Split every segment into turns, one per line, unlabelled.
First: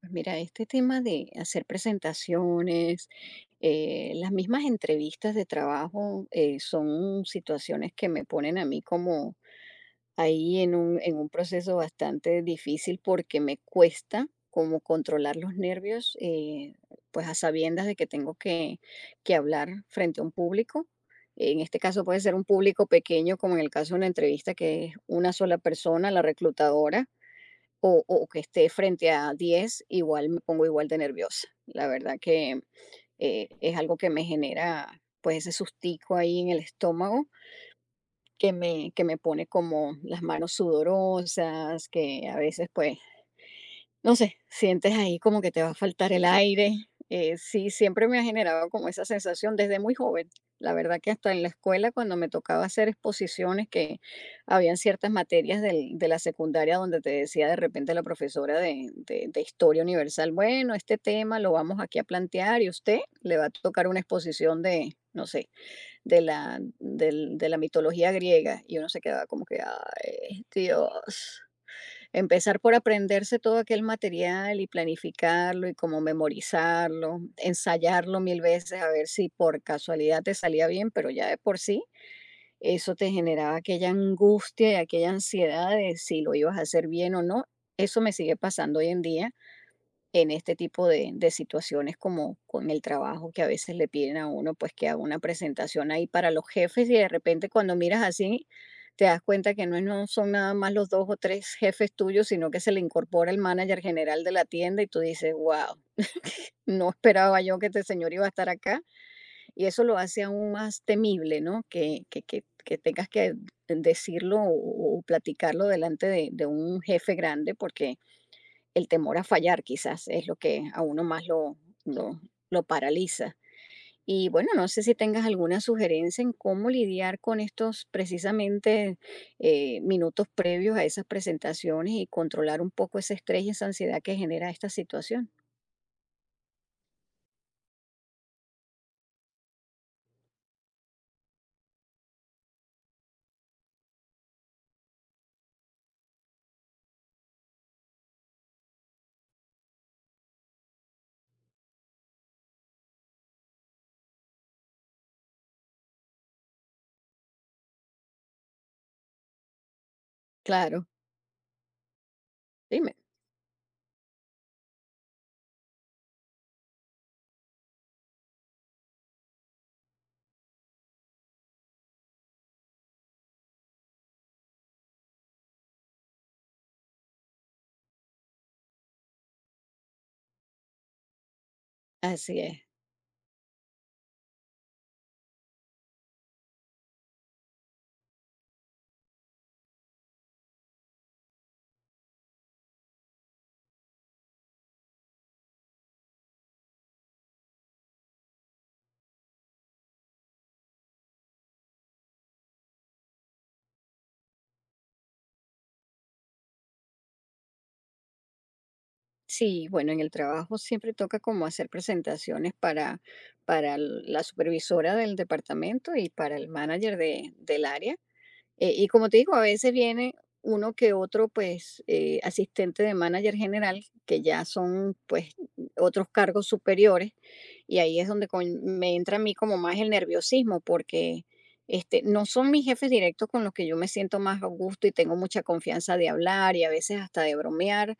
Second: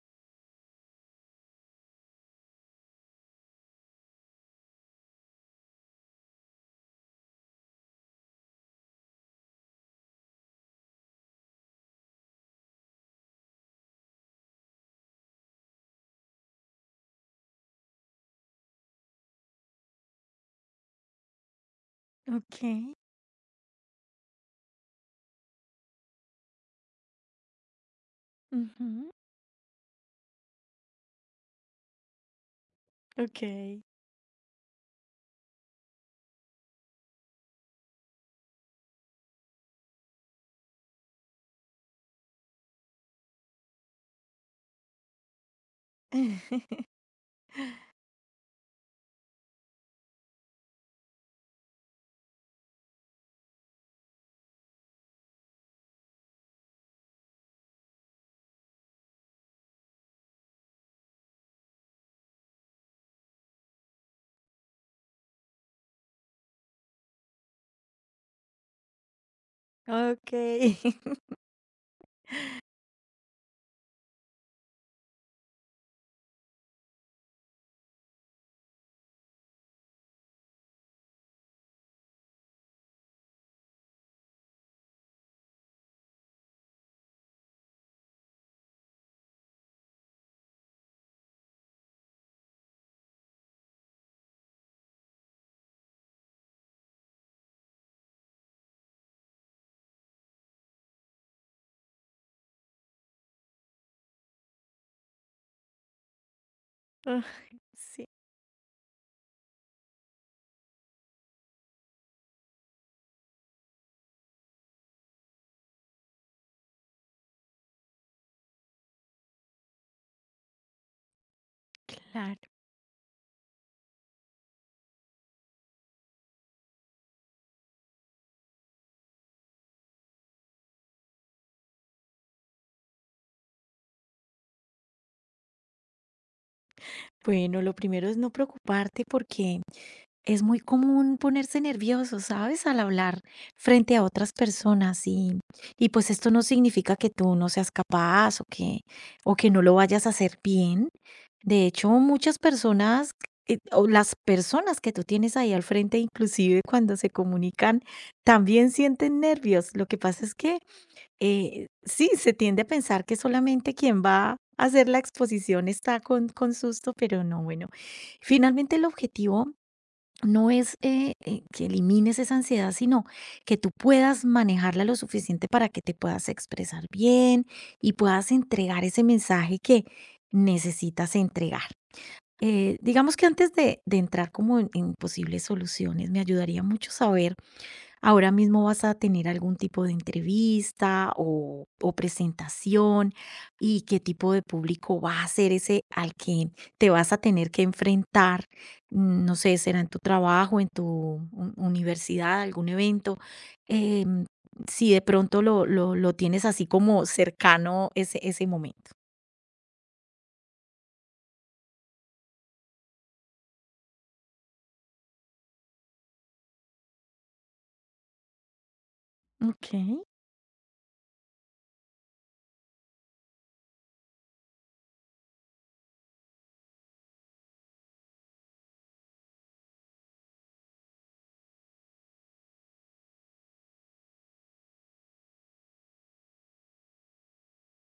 Pues mira, este tema de hacer presentaciones, las mismas entrevistas de trabajo son situaciones que me ponen a mí como ahí en un proceso bastante difícil porque me cuesta como controlar los nervios, pues a sabiendas de que que hablar frente a un público. En este caso puede ser un público
Okay,
pequeño, como en el caso de una entrevista que es una sola persona, la reclutadora o que esté frente
ujú.
a 10 igual me pongo igual de nerviosa. La verdad que es
Okay,
algo que me genera pues ese sustico ahí en el estómago que me pone como las manos sudorosas, que a veces pues no sé, sientes ahí como que te va a faltar el aire. Sí, siempre me ha generado como esa sensación desde muy joven. La verdad que hasta en la escuela, cuando me tocaba hacer exposiciones, que habían ciertas materias de la secundaria donde te decía de repente la profesora de Historia Universal, bueno, este tema lo vamos aquí a plantear y usted le va a tocar una exposición de, no sé, de de la mitología griega. Y uno se quedaba como que, ay,
okay,
Dios. Empezar por aprenderse todo aquel material y planificarlo y como memorizarlo, ensayarlo 1.000 veces a ver si por casualidad te salía bien, pero ya de por sí eso te generaba aquella angustia y aquella ansiedad de si lo ibas a hacer bien o no. Eso me sigue pasando hoy en día en este tipo de situaciones como con el trabajo que a veces le piden a uno, pues que haga una presentación ahí para los jefes y de repente cuando miras así te das cuenta que no, no son nada más los dos o tres jefes tuyos, sino que se le incorpora el manager general de la tienda y tú dices, wow, no
ay,
esperaba yo que este
sí,
señor iba a estar acá. Y eso lo hace aún más temible, ¿no? Que tengas que decirlo o platicarlo delante de un jefe grande porque el temor a fallar quizás es lo que a uno más lo,
claro.
lo paraliza. Y bueno, no sé si tengas alguna sugerencia en cómo lidiar con estos precisamente minutos previos a esas presentaciones y controlar un poco ese estrés y esa ansiedad que genera esta situación.
Bueno, lo primero es no preocuparte porque es muy común ponerse nervioso, ¿sabes? Al hablar frente a otras personas y pues esto no significa que tú no seas capaz o que no lo vayas a hacer bien. De hecho, muchas personas, o las personas que tú tienes ahí al frente, inclusive cuando se comunican, también sienten nervios. Lo que pasa es que
Claro,
sí, se tiende a
dime.
pensar que solamente quien va a hacer la exposición está con susto, pero no, bueno. Finalmente el objetivo no es que elimines esa ansiedad, sino que tú puedas manejarla lo suficiente para que te puedas expresar bien y puedas entregar ese mensaje que necesitas entregar.
Así es.
Digamos que antes de entrar como en posibles soluciones, me ayudaría mucho saber, ahora mismo vas a tener algún tipo de entrevista o presentación y qué tipo de público va a ser ese al que te vas a tener que enfrentar. No sé, será en tu trabajo, en tu universidad, algún evento. Em, si de pronto lo tienes así como cercano ese momento.
Sí, bueno, en el trabajo siempre toca como hacer presentaciones para la supervisora del departamento y para el manager del área. Y como te digo, a veces
Ok.
viene uno que otro, pues, asistente de manager general, que ya son, pues, otros cargos superiores, y ahí es donde me entra a mí como más el nerviosismo, porque este, no son mis jefes directos con los que yo me siento más a gusto y tengo mucha confianza de hablar y a veces hasta de bromear,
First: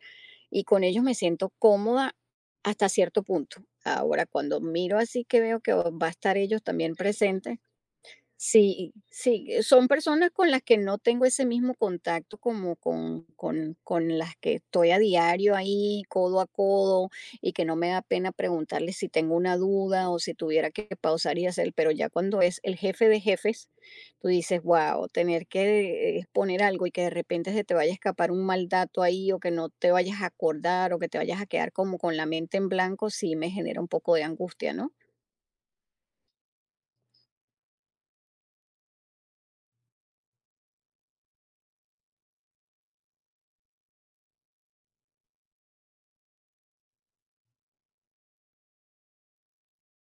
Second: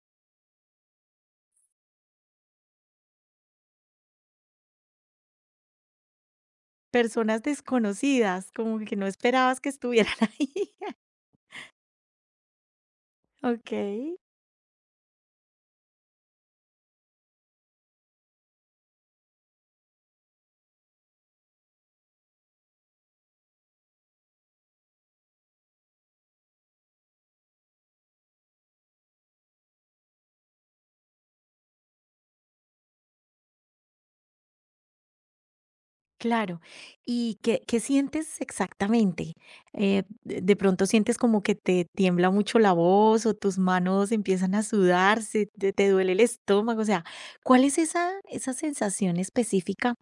y con ellos me siento cómoda hasta cierto punto. Ahora, cuando miro así que veo que va a estar ellos también
Personas
presentes,
desconocidas, como
sí,
que no
sí,
esperabas que
son
estuvieran
personas con las
ahí.
que no tengo ese mismo contacto como con
Okey.
las que estoy a diario ahí, codo a codo, y que no me da pena preguntarles si tengo una duda o si tuviera que pausar y hacer, pero ya cuando es el jefe de jefes, tú dices, wow, tener que exponer algo y que de repente se te vaya a escapar un mal dato ahí o que no te vayas a acordar o que te vayas a quedar como con la mente en blanco, sí me genera un poco de angustia, ¿no?
Claro. ¿Y qué sientes exactamente? De pronto sientes como que te tiembla mucho la voz, o tus manos empiezan a sudar, se te duele el estómago, o sea, ¿cuál es esa sensación específica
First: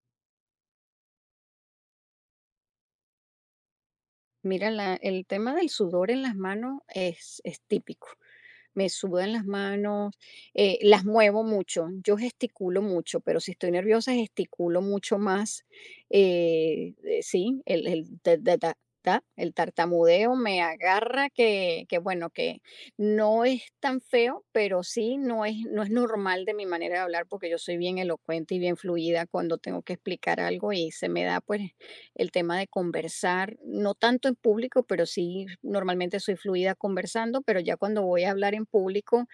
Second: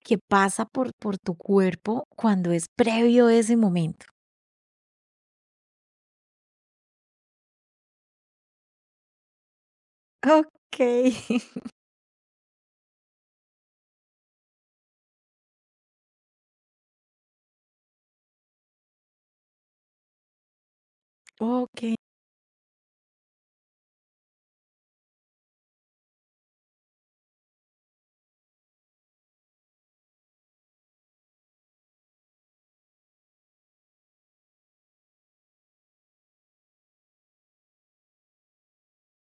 que pasa por tu cuerpo cuando es previo a ese momento?
Mira, el tema del sudor en las manos es típico. Me sudan las manos, las
Okey.
muevo mucho, yo gesticulo mucho, pero si estoy nerviosa gesticulo mucho más. Sí, el el tartamudeo me agarra
Okey.
que bueno, que no es tan feo, pero sí no es normal de mi manera de hablar porque yo soy bien elocuente y bien fluida cuando tengo que explicar algo y se me da pues el tema de conversar, no tanto en público, pero sí normalmente soy fluida conversando, pero ya cuando voy a hablar en público,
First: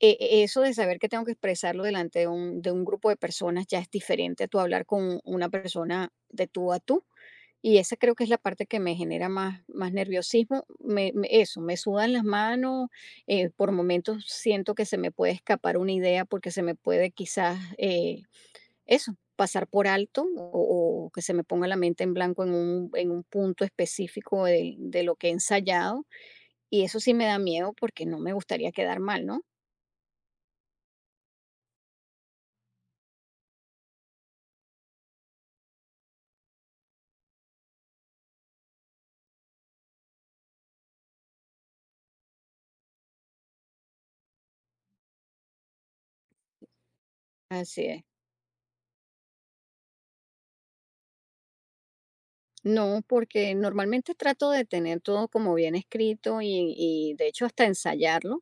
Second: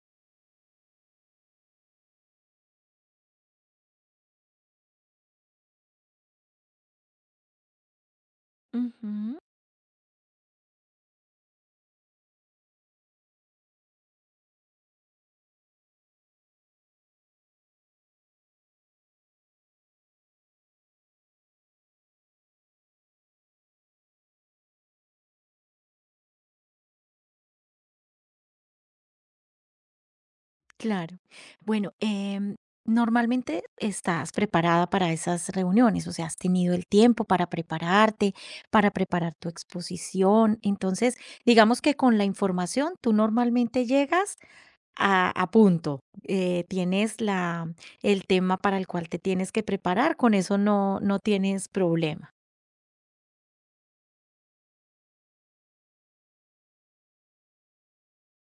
eso de saber que tengo que expresarlo delante de un grupo de personas ya es diferente a tu hablar con una persona de tú a tú. Y esa creo que es la parte que me genera
Ujú.
más, más nerviosismo. Me sudan las manos, por momentos siento que se me puede escapar una idea porque se me puede quizás... eso, pasar por alto o que se me ponga la mente en blanco en un punto específico de lo que he ensayado. Y eso sí me da miedo porque no me gustaría quedar mal, ¿no?
Claro. Bueno, normalmente estás preparada para esas reuniones, o sea, has tenido el tiempo para prepararte, para preparar tu exposición. Entonces, digamos que con la información tú normalmente llegas a punto. Tienes la,
Así es.
el tema para el cual te tienes que preparar, con eso no, no tienes problema.
No, porque normalmente trato de tener todo como bien escrito y de hecho hasta ensayarlo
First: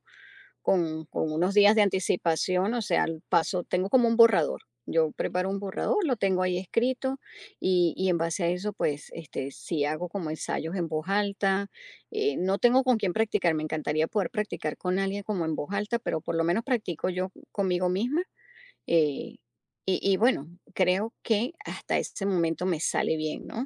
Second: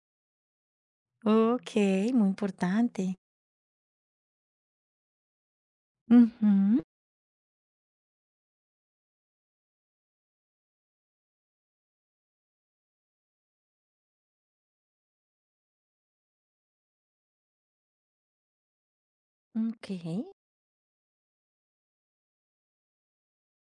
con unos
Ok,
días de
muy
anticipación, o sea,
importante.
al paso, tengo como un borrador. Yo preparo un borrador, lo tengo ahí
Ujú,
escrito y en base a eso, pues, este, sí hago como ensayos en voz alta. No tengo con quién practicar, me encantaría poder practicar con alguien como en voz alta, pero por lo menos practico yo conmigo misma. eh,
ok.
y, y bueno, creo que hasta ese momento me sale bien, ¿no?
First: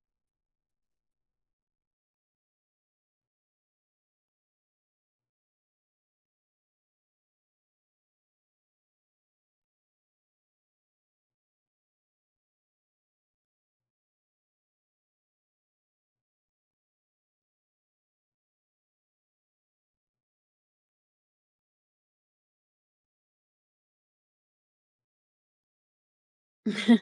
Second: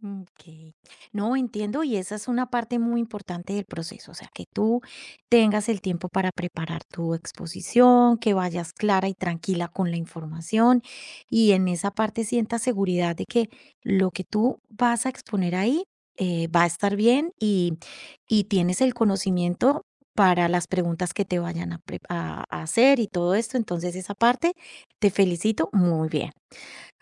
Mm, ok. No, entiendo, y esa es una parte muy importante del proceso, o sea, que tú tengas el tiempo para preparar tu exposición, que vayas clara y tranquila con la información, y en esa parte sientas seguridad de que lo que tú vas a exponer ahí, va a estar bien y tienes el conocimiento para las preguntas que te vayan a pre a hacer y todo esto. Entonces, esa parte, te felicito, muy bien.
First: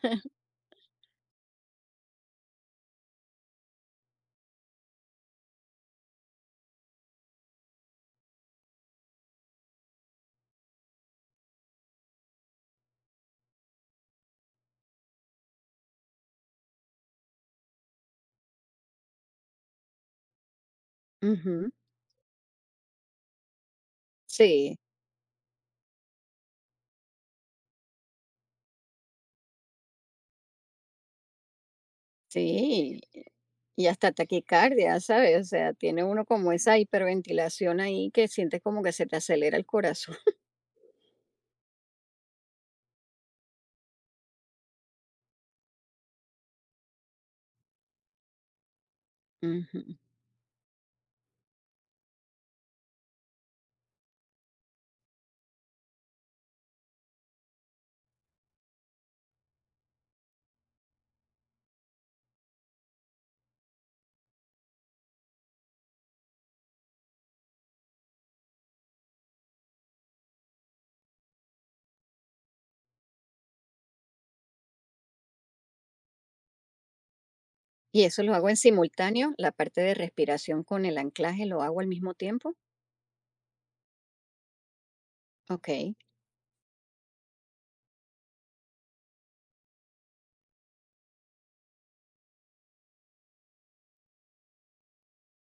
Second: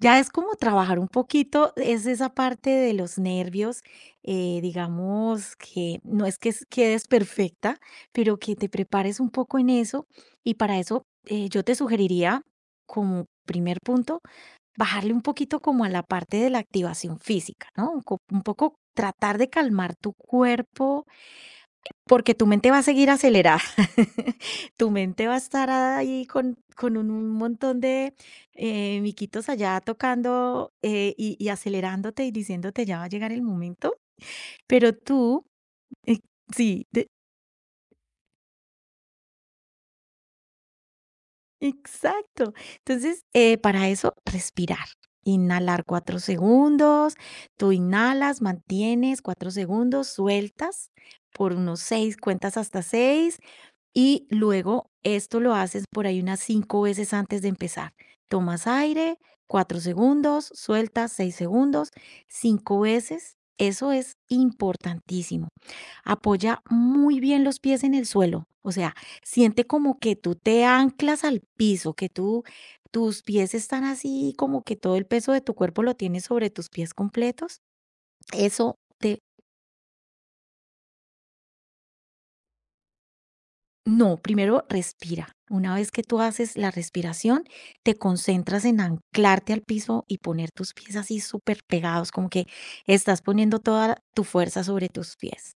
Ya es como trabajar un poquito, es esa parte de los nervios, digamos que no es que quedes perfecta, pero que te prepares un poco en eso y para eso yo te sugeriría como primer punto bajarle un poquito como a la parte de la activación física, ¿no? Un poco tratar de calmar tu cuerpo,
Ujú,
porque tu mente va a seguir acelerada.
sí,
Tu mente va a estar ahí con un montón de, miquitos allá tocando, y acelerándote y diciéndote: "Ya
sí.
va a llegar el
Y
momento",
hasta
pero
taquicardia, ¿sabes? O
tú
sea, tiene
eh,
uno como esa
sí, de
hiperventilación ahí que sientes como que se te acelera el corazón.
exacto. Entonces, para eso, respirar, inhalar 4 segundos, tú inhalas, mantienes cuatro
Ujú.
segundos, sueltas por unos 6, cuentas hasta 6. Y luego esto lo haces por ahí unas 5 veces antes de empezar. Tomas aire, 4 segundos, sueltas 6 segundos, 5 veces. Eso es importantísimo. Apoya muy bien los pies en el suelo. O sea, siente como que tú te anclas al piso, que tú, tus pies están así, como que todo el peso de tu cuerpo lo tienes sobre tus pies completos.
Y eso lo hago en
Eso te...
simultáneo, la parte de respiración con el anclaje lo hago al mismo tiempo.
No, primero respira.
Ok,
Una vez que tú haces la respiración, te concentras en anclarte al piso y poner tus pies así súper pegados, como que estás poniendo toda tu fuerza sobre tus pies.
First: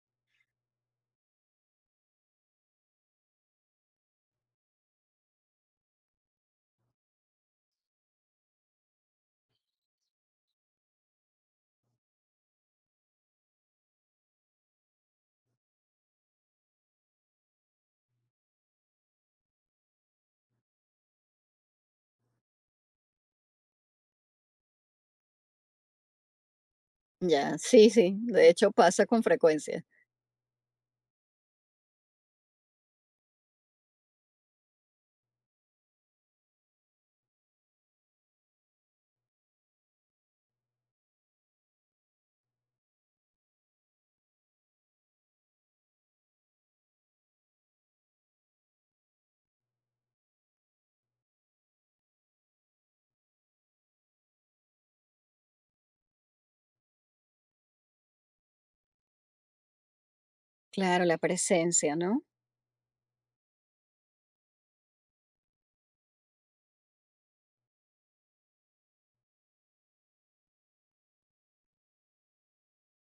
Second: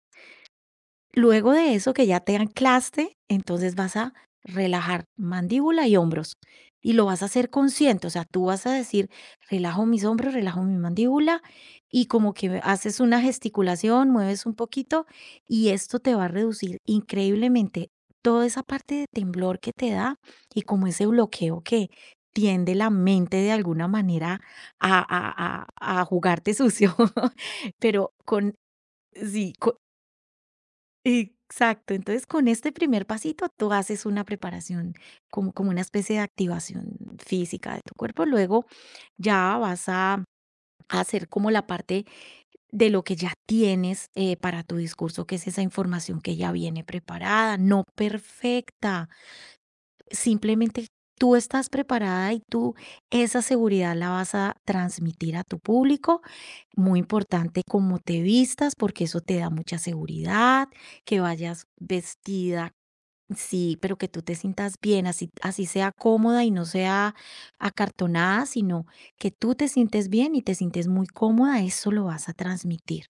Luego de eso que ya te anclaste, entonces vas a relajar mandíbula y hombros y lo vas a hacer consciente, o sea, tú vas a decir, relajo mis hombros, relajo mi mandíbula y como que haces una gesticulación, mueves un poquito y esto te va a reducir increíblemente toda esa parte de temblor que te da y como ese bloqueo que tiende la mente de alguna manera a jugarte sucio,
ya, sí,
pero
sí, de
con,
hecho pasa con
sí.
frecuencia.
Exacto. Entonces, con este primer pasito, tú haces una preparación, como, como una especie de activación física de tu cuerpo. Luego ya vas a hacer como la parte de lo que ya tienes para tu discurso, que es esa información que ya viene preparada, no perfecta. Simplemente tú estás preparada y tú esa seguridad la vas a transmitir a tu público. Muy importante cómo te vistas, porque eso te da mucha seguridad,
Claro, la
que vayas
presencia, ¿no?
vestida, sí, pero que tú te sientas bien, así, así sea cómoda y no sea acartonada, sino que tú te sientes bien y te sientes muy cómoda, eso lo vas a transmitir.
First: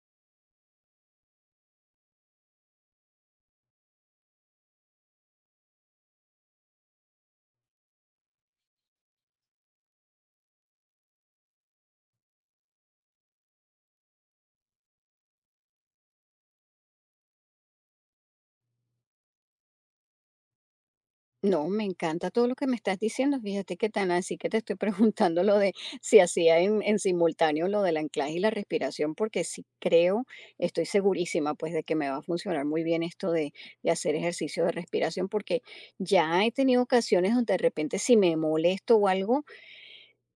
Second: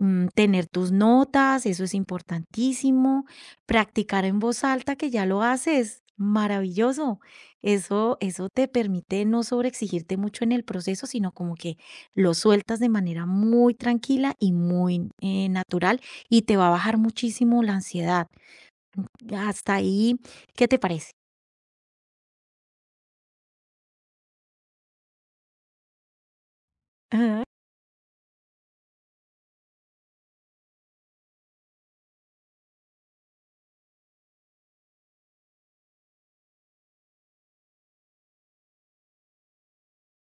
Mm, tener tus notas, eso es importantísimo. Practicar en voz alta, que ya lo haces, maravilloso. Eso te permite no sobreexigirte mucho en el proceso, sino como que lo sueltas de manera muy tranquila y muy natural y te va a bajar muchísimo la ansiedad. Hasta ahí, ¿qué te parece?
No, me encanta todo lo que me estás diciendo. Fíjate que tan así que te estoy preguntando lo de si hacía en simultáneo lo del anclaje y la respiración, porque sí creo, estoy segurísima pues de que me va a funcionar muy bien esto de hacer ejercicio de respiración, porque ya he tenido ocasiones donde de repente si me molesto o algo,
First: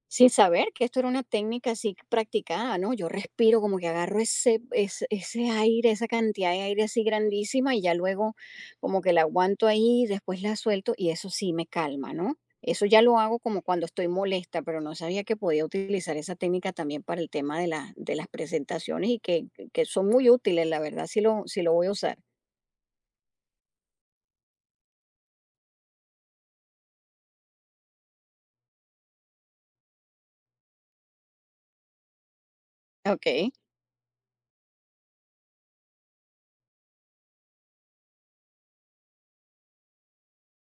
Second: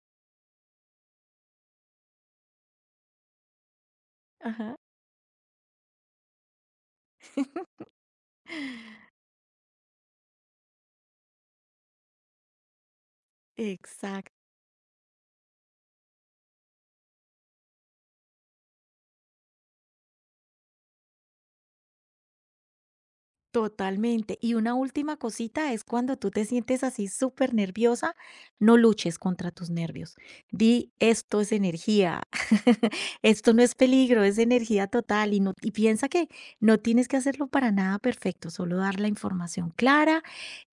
sin saber que esto era una técnica así practicada, ¿no? Yo respiro como que agarro
Ajá.
ese aire, esa cantidad de aire así grandísima y ya luego como que la aguanto ahí, después la suelto y eso sí me calma, ¿no? Eso ya lo hago como cuando estoy
Exacto.
molesta, pero no sabía que podía utilizar esa técnica también para el tema de las presentaciones y que son muy útiles, la verdad, si lo voy a usar.
Totalmente. Y una última cosita es cuando tú te sientes así súper nerviosa, no luches contra tus nervios. Di, esto es energía,
Ok,
esto no es peligro, es energía total y, no, y piensa que no tienes que hacerlo para nada perfecto, solo dar la información clara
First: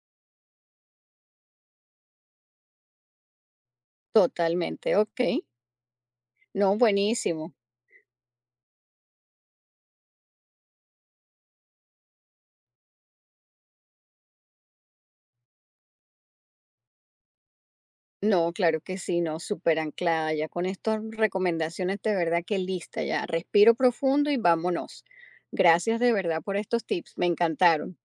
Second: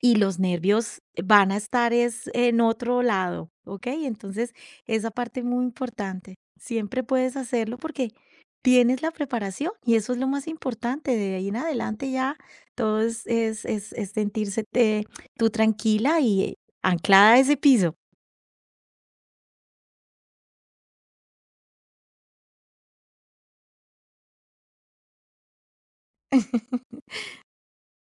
y los nervios van a estar es, en otro lado, ¿ok? Entonces,
totalmente,
esa
ok.
parte muy importante.
No,
Siempre puedes
buenísimo.
hacerlo porque tienes la preparación y eso es lo más importante. De ahí en adelante ya todo es sentirse, tú tranquila y anclada a ese piso.
No, claro que sí, no, súper anclada ya con estas recomendaciones, de verdad que lista ya. Respiro profundo y vámonos. Gracias de verdad por estos tips, me encantaron.